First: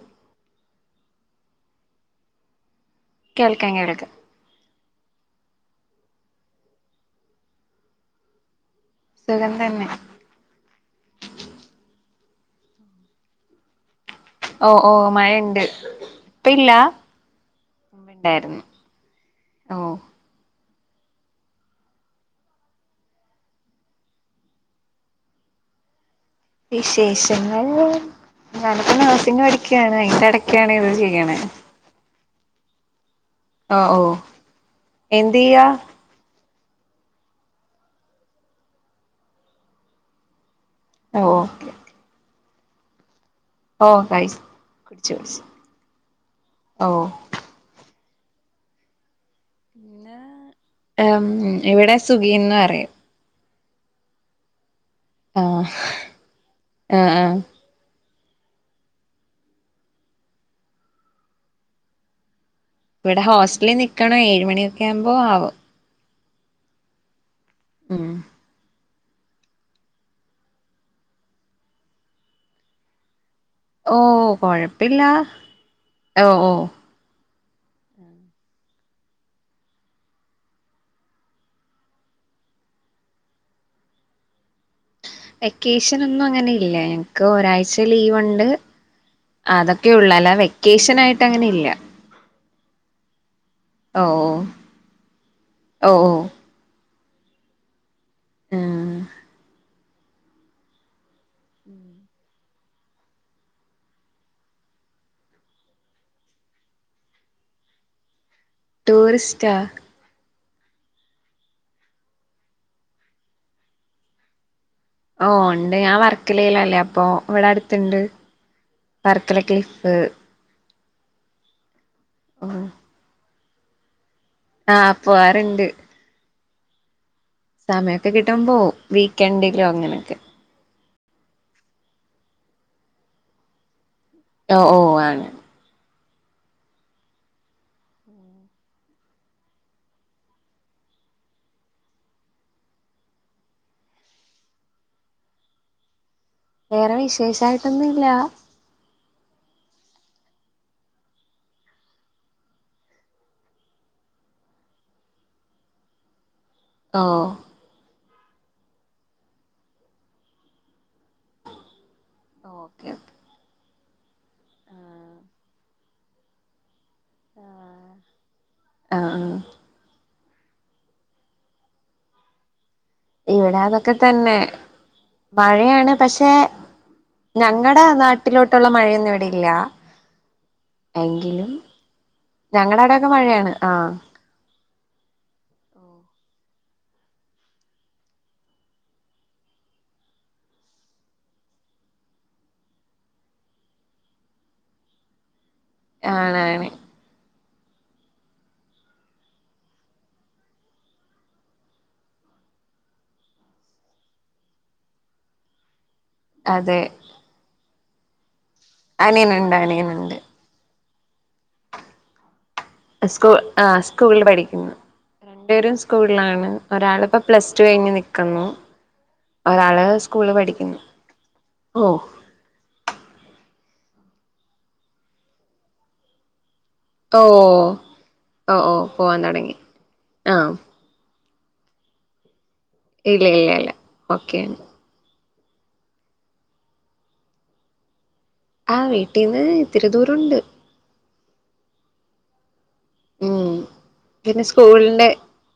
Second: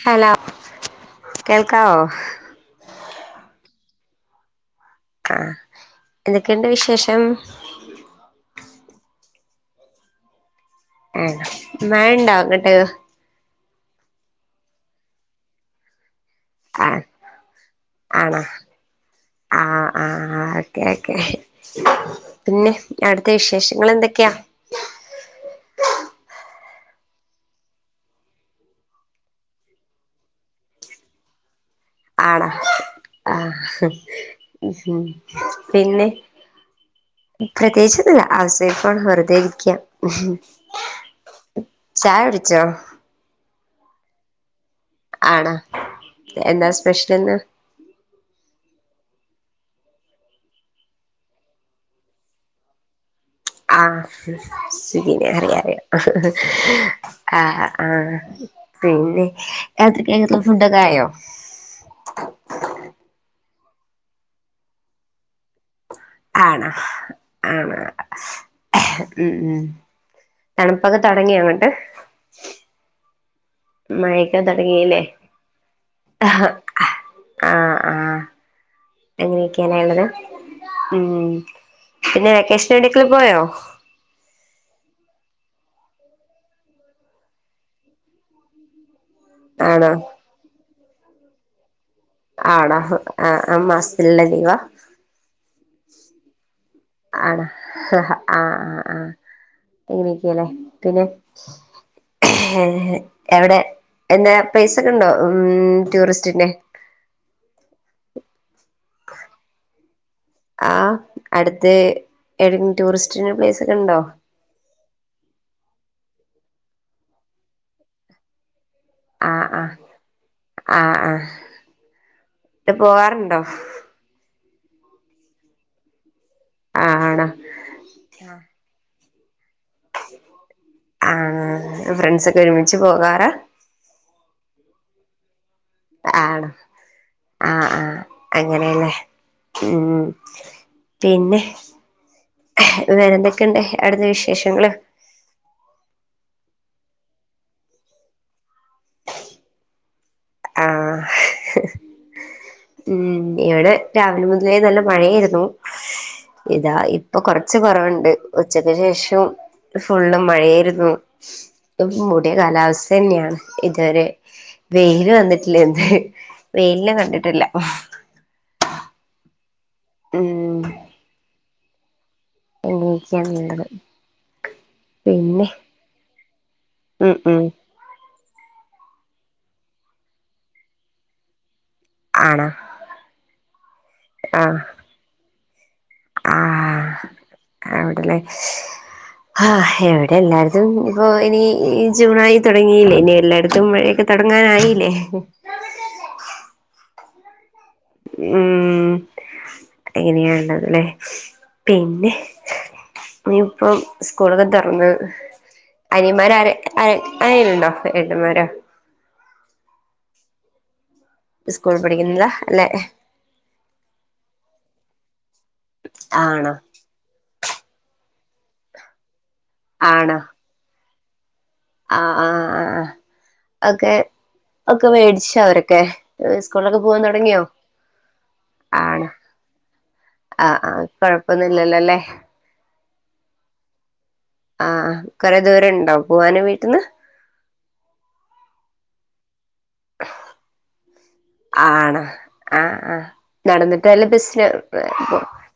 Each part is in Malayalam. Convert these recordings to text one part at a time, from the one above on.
ഹലോ കേൾക്കാവോ? കേൾക്കാൻങ്ങിടക്ക് ആഹ് എന്തൊക്കെയുണ്ട് വിശേഷം? സുഖംതന്നെ ഹേ മഴണ്ടോ അങ്ങട്ട് ഓഹ് ഓഹ് മഴണ്ട് ആഹ് ആണോ ആഹ ഓ ആഹ് ഒക്കെ ഓക്കെ പിന്നെ അടുത്തെ വിശേഷങ്ങള് എന്തൊക്കെയാ? വിശേഷങ്ങൾ... ഞാനപ്പോ നഴ്സിങ് പടിക്കയാണ് അയിന്റെ ഇടക്കാണ് ഇത് ചെയ്യണ ആണാേ ആഹ് എന്ത് ചെയ്യാ പിന്നെ പ്രത്യേകിച്ചന്നൂല്ല ഔസ് വൈഫാണ് വെറുതെ ഇരിക്ക്യാ ഓക്കെക്കെ [unintelligible] ഓഹ് കൈച്ച് ആണ എന്താ ഓ സ്പെഷ്യൽന്ന് പിന്നെ ഇവിടെ സുഖീന്ന് പറയും ആഹ് സ്വഗ്ഗിന് ആ അറിയ ആ ആഹ പിന്നെരാത്രിക്കതെ ഫുണ്ടക്കായോ? ഇവിടെ ഹോസ്റ്റലിൽ നിക്കണ് ഏഴ് മണിയൊക്കെ ആവുമ്പോ ആവും ആണ ആണ ഉം ഉം ഉം തണുപ്പൊക്കെ തെടങ്ങിയ അങ്ങോട്ട് ഓഹ് കൊഴപ്പില്ല ഓഹ് ആഹ് ഓഹ് അങ്ങനെയൊക്കെയാണ് ഒള്ളത് ഉം പിന്നെ വെക്കേഷൻ എവിടേക്ക്ക്കിൽ പോയോ വെക്കേഷൻ ഒന്നും അങ്ങനെ ഇല്ല എനക്ക് ഒരാഴ്ച ലീവ്ണ്ട് ആണോ അതൊക്കെ ഉള്ള അല്ലാ വെക്കേഷൻ ആയിട്ട് അങ്ങനെ ഇല്ല. ആടാ ആഹ് ആ ഓ മാസത്തിലുള്ള ലീവാ ഓ ഓ ആണ ആഹ് ആഹ് ഉം ആഹ് എങ്ങനക്കല്ലേ പിന്നെ എവിടെ എന്താ പ്ലേസ് ഒക്കെ ഉണ്ടോ ഉ ടൂറിസ്റ്റിന്റെ ടൂറിസ്റ്റാ ആ അടുത്ത് ഏതെങ്കി ടൂറിസ്റ്റ് പ്ലേസ് ഉണ്ടോ ഓഹ് ഉണ്ട് ഞാൻ വർക്കലേലല്ലേ അപ്പൊ ഇവിടെ അടുത്തുണ്ട്. വർക്കല ആഹ് ആഹ് ക്ലിഫ് ഓ ട്ട് പോവാറുണ്ടോ ആഹ് പോവാറ്ണ്ട് ആഹ് ആണോ സമയമൊക്കെ കിട്ടുമ്പോ വീക്കെൻഡിലോ അങ്ങനൊക്കെ ആഹ് ഫ്രണ്ട്സൊക്കെ ഒരുമിച്ച് പോകാറാ ഓ ഓ ആഹ് ആണോ ആഹ് ആഹ് അങ്ങനെയല്ലേ ഉം പിന്നെ വേറെ എന്തൊക്കെയുണ്ട് അവിടുത്തെ വിശേഷങ്ങള് വേറെ വിശേഷായിട്ടൊന്നും ഇല്ലാ ആഹ് പിന്നെ ഇവിടെ രാവിലെ മുതലേ നല്ല മഴയായിരുന്നു ഇതാ ഓ ഇപ്പം കൊറച്ച് കുറവുണ്ട് ഉച്ചക്ക് ശേഷം ഫുള്ള് മഴയാരുന്നു മൂടിയ ഓക്കെ കാലാവസ്ഥ ഓക്കെ തന്നെയാണ് ഇതുവരെ വെയില് വന്നിട്ടില്ല എന്ത് വെയില് കണ്ടിട്ടില്ല ആഹ് ഹാ ഉം ഇവിടെ അങ്ങനെയൊക്കെയാണുള്ളത് അതൊക്കെ തന്നെ പിന്നെ മഴയാണ് പക്ഷെ ഉം ഉം ഞങ്ങടെ നാട്ടിലോട്ടുള്ള മഴയൊന്നും ഇവിടെയില്ല എങ്കിലും ആണോ ഞങ്ങടെ അവിടൊക്കെ മഴയാണ് ആഹ് ആഹ് ആഹ് അവിടലെ ആഹ് ഇവിടെ എല്ലായിടത്തും ഇപ്പോ ഇനി ജൂണായി തുടങ്ങിയില്ലേ ഇനി എല്ലായിടത്തും മഴയൊക്കെ ത തുടങ്ങാനായില്ലേ ആണാണ് ഉം അങ്ങനെയാ ഉള്ളത് ല്ലേ പിന്നെ ഇനിയിപ്പം സ്കൂളൊക്കെ തുറന്ന് അനിയമ്മാര് ആര് അതെ ആര് ആരേലുമുണ്ടോ എ ഏട്ടന്മാരോ അനിയനുണ്ട് അനിയനുണ്ട് സ്കൂളി പഠിക്കുന്നതാ അല്ലെ സ്കൂൾ ആഹ് സ്കൂളില് പഠിക്കുന്നു രണ്ടുപേരും സ്കൂളിലാണ് ആണോ ഒരാളിപ്പം പ്ലസ് ടു കഴിഞ്ഞ് നിക്കുന്നു ഒരാള് ആണോ സ്കൂളില് പഠിക്കുന്നു ഓഹ് ആഹ് ആഹ് ആ ആ ഒക്കെ ഒക്കെ മേടിച്ചോ അവരൊക്കെ സ് സ്കൂളിലൊക്കെ പോവാൻ തുടങ്ങിയോ ഓഹ് ഓഹ് ഓഹ് ആണ് പോവാൻ തൊടങ്ങി ആഹ് ഹാ കൊഴ പ്പം ഒന്നുല്ലല്ലോല്ലേ ഇല്ല ഇല്ല ഇല്ല ഓക്കെണ് കൊറേ ദൂരം ഇണ്ടോ പോവാന് വീട്ടിന്ന് ആഹ് വീട്ടീന്ന് ഇത്തിരി ദൂരമുണ്ട് ആണോ ആഹ് ആഹ് ഉം നടന്നിട്ടാ അല്ലേ ബസിലാ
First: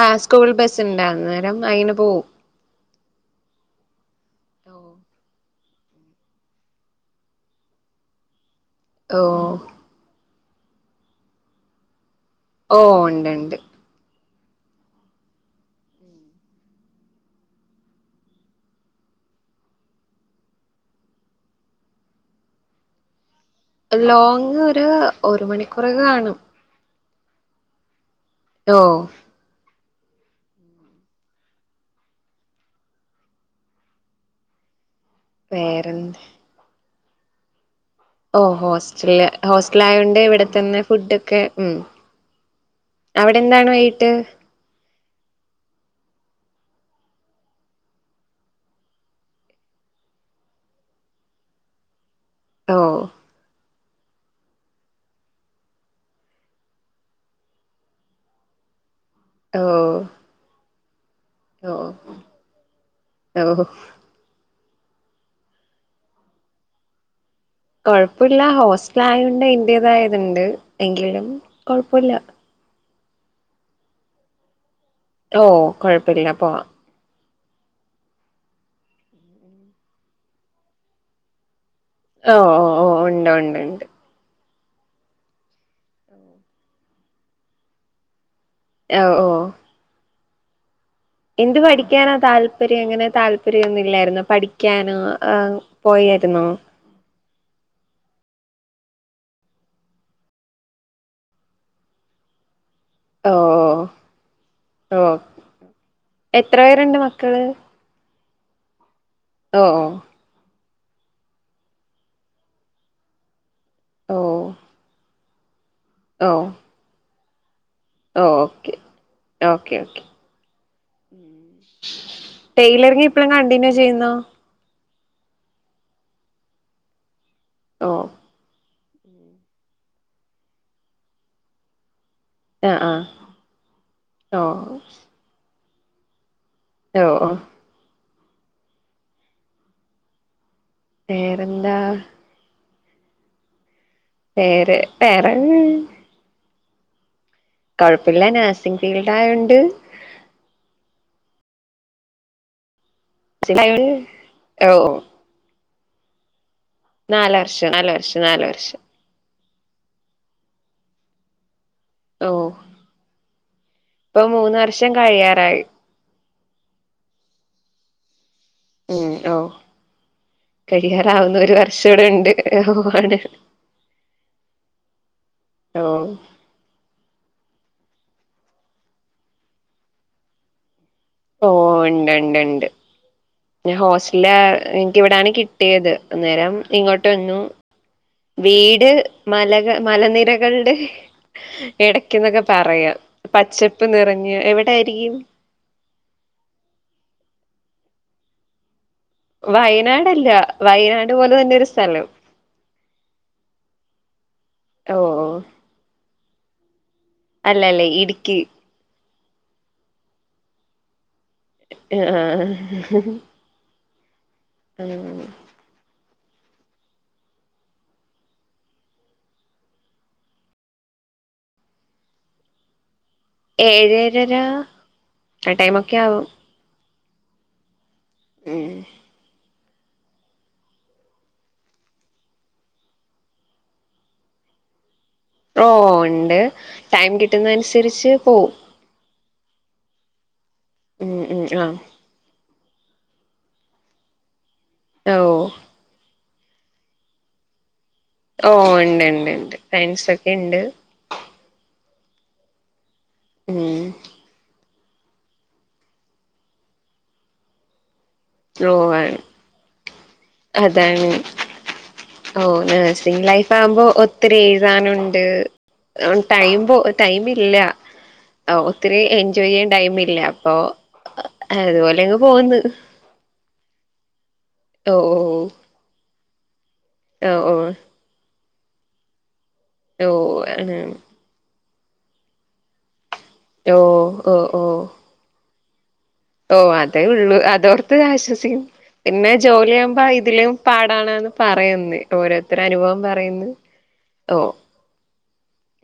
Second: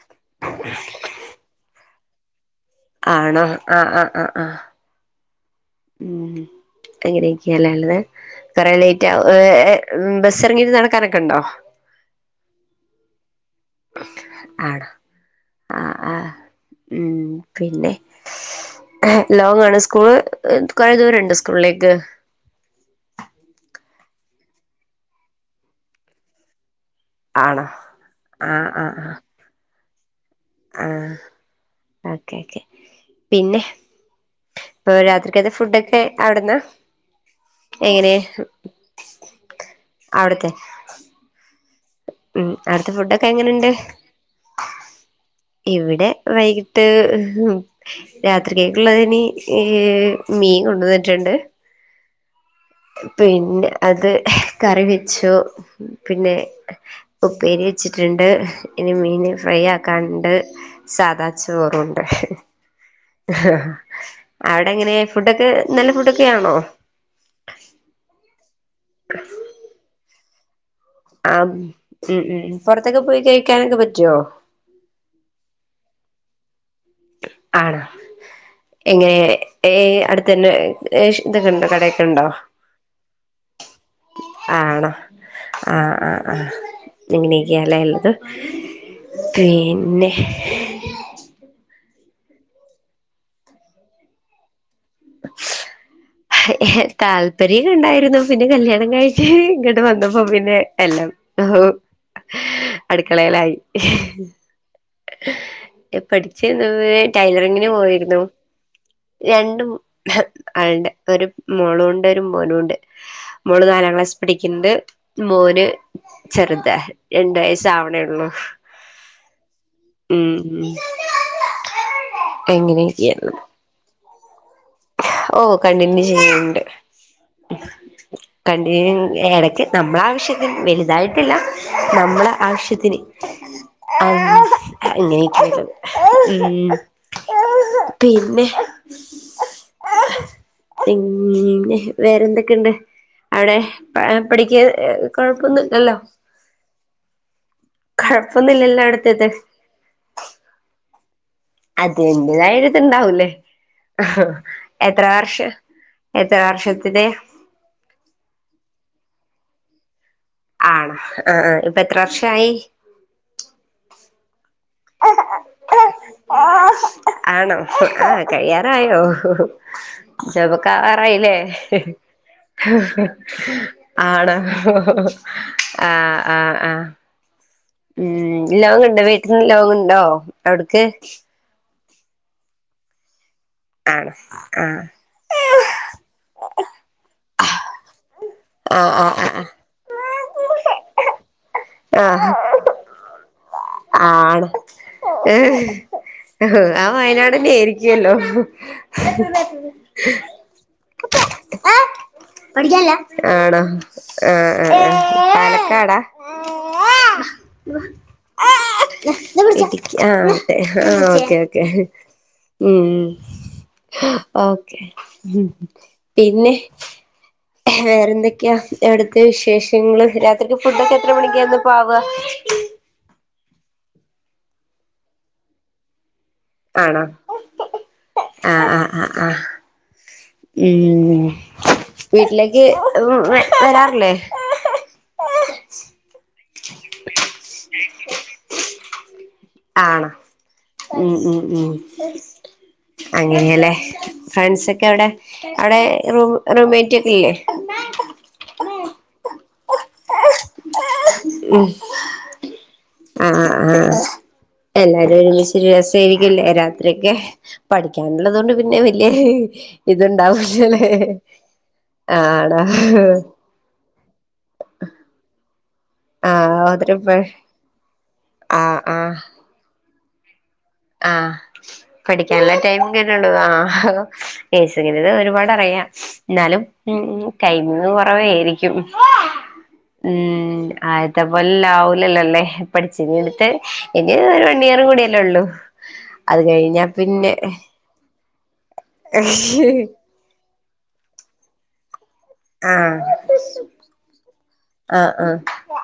ആഹ് സ്കൂൾ ബസ് ഇണ്ട് അന്നേരം അയിന് പോവും ആണോ ആഹ് ആഹ് ആഹ് ആഹ് ഉം അങ്ങനെയൊക്കെയല്ലേ ഉള്ളത് കൊറേ ലേറ്റ് ഓ ആവു ഉം ബസ് ഇറങ്ങീട്ട് നടക്കാനൊക്കെ ഉണ്ടോ ഓ ഉണ്ട്ണ്ട് ആണോ ആഹ് ആഹ് ഉം പിന്നെ ലോങ് ആണ് സ്കൂള് കുറേ ദൂരണ്ടോ സ്കൂളിലേക്ക് ലോങ് ഒരു ഒരു മണിക്കൂറൊക്കെകാണും ആണോ ആഹ് ആഹ് ആഹ് ഓക്കെ ഓക്കെ പിന്നെ ഇപ്പൊ രാത്രിക്കത്തെ ഫുഡൊക്കെ വേറെന്ത് അവിടുന്നാ എങ്ങനെ ഓ ഹോസ്റ്റല് ഹോസ്റ്റല് ആയോണ്ട് അവിടുത്തെ ഇവിടെത്തന്നെ ഫുഡൊക്കെ ഉം ഉം അവിടുത്തെ ഫുഡൊക്കെ അവിടെ എന്താണ് എങ്ങനെണ്ട് വൈകിട്ട് ഇവിടെ വൈകിട്ട് രാത്രി കേക്കുള്ളതിനി ഏഹ് മീൻ കൊണ്ട്ന്നിട്ടുണ്ട് ഓ പിന്നെ അത് കറി വെച്ചോ പിന്നെ ഉപ്പേരി വെച്ചിട്ടുണ്ട് ഇനി മീനി ഫ്രൈ ഓ ആക്കാണ്ട് സാധാ ഓ ച്ചോറുണ്ട് ഓ അവിടെ എങ്ങനെ ഫുഡൊക്കെ നല്ല ഫുഡൊക്കൊണോ കൊഴപ്പമില്ല ഹോസ്റ്റല ആയുകണ്ട് ഇന്റേതായതുണ്ട് ആ ഉം ഉ പുൊറത്തൊക്കെ പോയി കഴിക്കാനൊക്കെ പറ്റുവോ ഓ കൊഴപ്പമില്ല പോ ആണോ എങ്ങനെ അടുത്ത തന്നെ് ഇതൊക്കെണ്ട് കട ഓ ഓ ഓ ഉണ്ട് ഉണ്ട് ഉണ്ട് ആണോ ആ ആ ആ നിങ്ങനേക്കല്ലേല്ലത് ഓ ഓ പിന്നെ എന്ത് പഠിക്കാനാ താല്പര്യം എങ്ങനെ താല്പര്യംൊന്നുമില്ലായിരുന്നോ പഠിക്കാനോ ആ താല്പര്യം ഉണ്ടായിരുന്നു പിന്നെ കല്യാണം കഴട്ട് ഇങ്ങോട്ട് വന്നപ്പോ പിന്നെ എല്ലാം ഓ ഓ അടുക്കളയിലായി ഓ ഓ പഠിച്ച എത്ര പേരുണ്ട് [unintelligible] മക്കള് ടൈലറിങ്ങിന് പോയിരുന്നു ഓ രണ്ടും ഓ ആളുടെ ഒരു മോളുംണ്ട് ഒരു മോനുംണ്ട് മോള് നാലാം ക്ലാസ് ഓ പഠിക്കുന്നത് മൂന്ന് ഓ ചെറുതാ രണ്ട വയസ് ഓ അവിടെയള്ളൂ ഓക്കെ [inaudible] [unintelligible] ഉ ഉ ടെലറിങ് ഇപ്പഴും കണ്ടിന്യൂ ചെയ്യുന്നുോ ഓ കണ്ടിന്യൂ ചെയ്യണ്ട് ഓ എടയ്ക്ക് നമ്മള ആാവശ്യത്തിന് വലുതായിട്ടില്ല നമ്മള ആഹ് ആവശ്യത്തിന് ആഹ് ഓ അങ്ങനെയക്കത് ഉം ഓ ഓ ഉം പിന്നെ വേറെന്താ പിന്നെ വേറെന്തൊക്കെയുണ്ട് അവിടെ പഠിക്ക വേറെ വേറെ കൊഴപ്പൊന്നുംല്ലല്ലോ കുഴപ്പില്ല നഴ്സിങ് കൊഴപ്പൊന്നുംല്ലല്ലോ ഫീൽഡ് ആയ അവിടുത്തത് ഉണ്ട് അത എന്ന്റെതായിത്തി ഇണ്ടാവൂല്ലേ ആയോണ്ട് ഓ എത്ര വർഷം എത്ര വർഷ നാല വർഷം നാല വർഷം നാല വർഷം ആണോ ആ ആ ഇപ്പൊ എത്ര ഓ വർഷയി ഇപ്പൊ മൂന്ന് വർഷം കഴിയാറായി ആ ആണോ ആ കഴിയാറായോ ഉം ഓ ജപക്കാവാറായില്ലേ കഴിയാറാവുന്ന ഒരു വർഷം ഇവിടെ ഉണ്ട് ഓ ആണ് ആണ ആഹ ആഹ് ആഹ ഉ ഉം ലോങ്ങുണ്ടോ വീട്ടന്ന് ലോങ്ങുണ്ടോ അവിടക്ക് ഓ ഉണ്ട്ണ്ട് ഉണ്ട് ഞൻ ആണ് ഹോസ്റ്റല ആഹ് എനക്ക്ിവിടാണ് കിട്ടിയത് അന്നേരം ഇങ്ങോട്ടൊന്നു വീട് ആഹ് ആഹ് മലക മലനിരകളുടെ ആഹ് ഇടക്കന്നൊക്കെ പറയാ പച്ചപ്പ് നിറഞ്ഞ് ആണ് എവിടായിരിക്കും ആ വയനാട്ന്നെയ ആയിരി ല്ലോ വയനാട്ല്ല വയനാട് പോലെ തന്നെ ഒരു സ്ഥലം ആണോ ആ ഓ പാലക്കാടാ അല്ല അല്ലേ ഇടുക്ക്ി ഇ ആ മെ ആഹ [unintelligible] ഓക്കെ ഓക്കെ ഉം ആഹ് ഓക്കെ പിന്നെ. വേറെ എന്തൊക്കെയാ അവിട്ത്തെ വിശേഷങ്ങള് രാത്രിക്ക് ഫുഡ ഒക്കെ എത്ര മണിക്കാന്ന്പ്പാവാ. ഏഴ് ഏഴര ആ ടൈമൊക്കെ ആവും. ആണോ ആഹ് ഉം ആഹ് ആ ആഹ്. ഉം. വീട്ടിലേക്ക് വരാറില്ലേ? ഓ ഉണ്ട് ടൈം കിട്ടുന്നെ അനുസരിച്ച് പോവും. ആണോ ഉം ഉം ഉം അങ്ങനെയല്ലേ. ഫ്രണ്ട്സ് ഒക്കെ അവിടെ ഓ അവിടെ റൂ റൂമേറ്റൊക്കെല്ലേ? ഓ ഉണ്ട് ഉണ്ട് ഉണ്ട് ഫ്രണ്ട്സ് ഒക്കെ ഉണ്ട്. ഉം ആഹാ ആഹാ ഉം ആ എല്ലാരും ഒരുമിച്ച് രസായിരിക്കില്ലേ രാത്രിയൊക്കെ പഠി ക്കാനുള്ളത് കൊണ്ട് ഓ പിന്നെ വല്യ ആണ് ഇതുണ്ടാവില്യ ലേ. അതാണ് ഓ നഴ്സിംഗ് ലൈഫ് ആവുമ്പോ ഒത്തിരി എഴുതാനുണ്ട്. ടൈം ആഹ് പോ ഓതരപ്പ ടൈം ഇല്ല ആഹ് ഒത്തിരി എൻജോയ് ചെയ്യാൻ ടൈമില്ല. ആഹ പഠിക്കാന്ള്ള പോന്ന് ടൈം കിട്ടൊള്ളു ആ. ഹോ ഓ നൈസിറിങ്ങ് ഒരുപാട് അറിയാം എന്നാലും ഉം ഓ ഓ കൈവ് കുറവേരി. ക്കും ഓ ഓ ഉംം ആണ് ആദ്യത്തെപോലെ അല്ലാവലല്ലേ പഠിച്ചിരി എടുത്ത് ഓ ഇനി ഓ ഒരു ഓ വണിയറും കൂടിയല്ലേ ഉള്ളൂ. അത് ഓ കഴിഞ്ഞാ അതേ പിന്നെ ഉള്ളൂ അതോർത്ത് ആശ്വസിക്കാം പിന്നെ ജോലിയാ ആഹ് ആകുമ്പോ ഇതിലും പാടണന്ന് പറയുന്നേ. ഓരോരുത്തര അനുഭവം പറയുന്ന്. ഓ ആഹ ആ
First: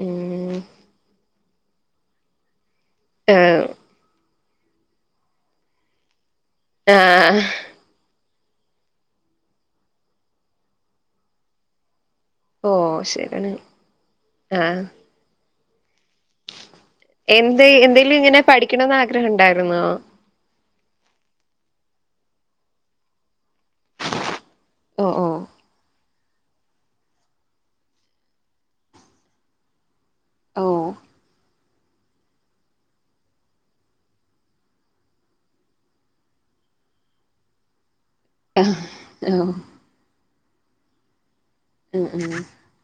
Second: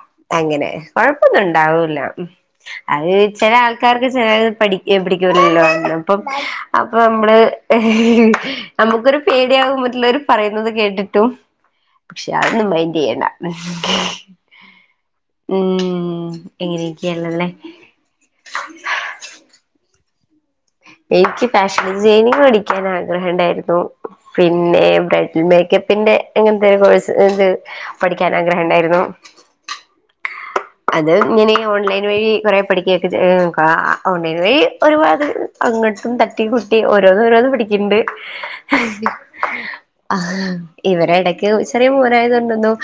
ഉം അങ്ങനെ കൊഴപ്പൊന്നു ണ്ടാവൂല്ല അത് ചില ആഹ് ആൾക്കാർക്ക് ചെലത് പഠിക്കു പിഠിക്കൂലല്ല അപ്പം അപ്പൊ നമ്മള്. ആഹ് നമുക്കൊരു പേടിയാകും മറ്റുള്ളവര് പറയുന്നത് കേട്ടിട്ടും. പക്ഷെ അതൊന്നും ഓ മെന്റ്യ്യണ്ട ശരിയാണ് ആഹ് ഉം. എങ്ങനെയൊക്കെയാണല്ലേ എന്ത് എന്തെലും ഇങ്ങനെ പഠിക്കണന്ന് ആഗ്രഹം ഉണ്ടായിരുന്നോ? എനിക്ക് ഫാഷൻ ഡിസൈനിങ് പഠിക്കാൻ ആഗ്രഹം ഉണ്ടായിരുന്നു. പിന്നെ ഓ ഓ ബ്രൈഡൽ മേക്കപ്പിന്റെ എങ്ങനത്തെ ഒരു കോഴ്സ് പഠിക്കാൻ ആഗ്രഹം ഉണ്ടായിരുന്നു. ഓ അത് ഇങ്ങനെ ഓൺലൈൻ വഴി കുറെേ പഠിക്കുകൊക്കെ ഓൺലൈൻ വഴി ഒരുപാട് അങ്ങോട്ടും തട്ടി ട്ടി ഓരോന് ഓരോന് പിടിക്കണ്ട്. ആഹ് ഓ ആ ഇവരെ ഇടക്ക് ചെറിയ ഉം മോനാ ഉം യോണ്ടെന്നും.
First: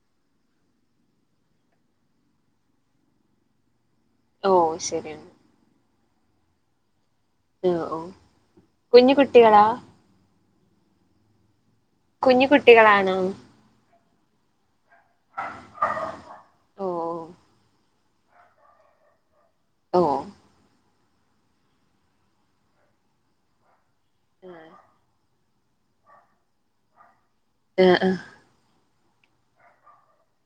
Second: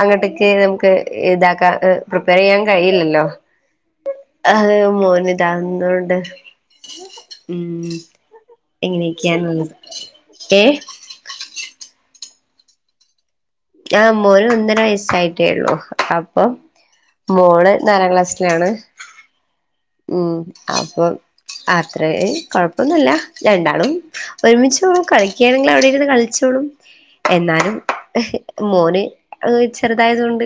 അങ്ങട്ടേക്ക്െ നമുക്ക് ഇതാക്കാ പ്രിപ്പയർ ചെയ്യാൻ കഴിയില്ലല്ലോ? ഓ ആ ശരിയാണ് മോന് താങ്ങുന്നുണ്ട് ഉം ഓ ഓ കുഞ്ഞു കുട്ടികളാ എങ്ങനെയൊക്കെയാന്ന് ഏ. കുഞ്ഞു കുട്ടികളാണോ? ആ മോന് ഒന്നര വയസ്സായിട്ടേള്ളു അപ്പൊ ഓ മോള് നാലാം ക്ലാസ്സിലാണ് ഓ ഓ ഉ അപ്പം. അത്രേ കൊഴപ്പൊന്നുമല്ല രണ്ടാളും ഒരുമിച് ആഹ് കളി ണെങ്കിൽ അവിടെ ഇരുന്ന് കളിച്ചോളും എന്നാലും. ആഹ് മോന് ചെറുതായതോ ണ്ട്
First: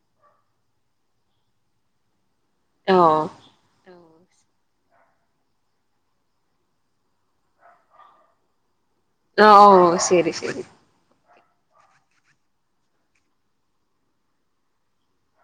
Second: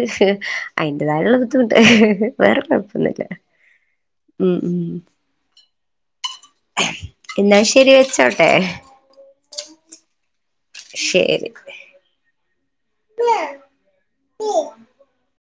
അയിന്റതായുള്ള ബുദ്ധിമുട്ട്. വേറെ കുഴപ്പൊന്നുല്ല. ഓ ഓ ഉം ഉ എന്നാൽ ശരി വെച്ചോട്ടെ. ആ ഓ ശരി ശരി. ശരി. [inaudible]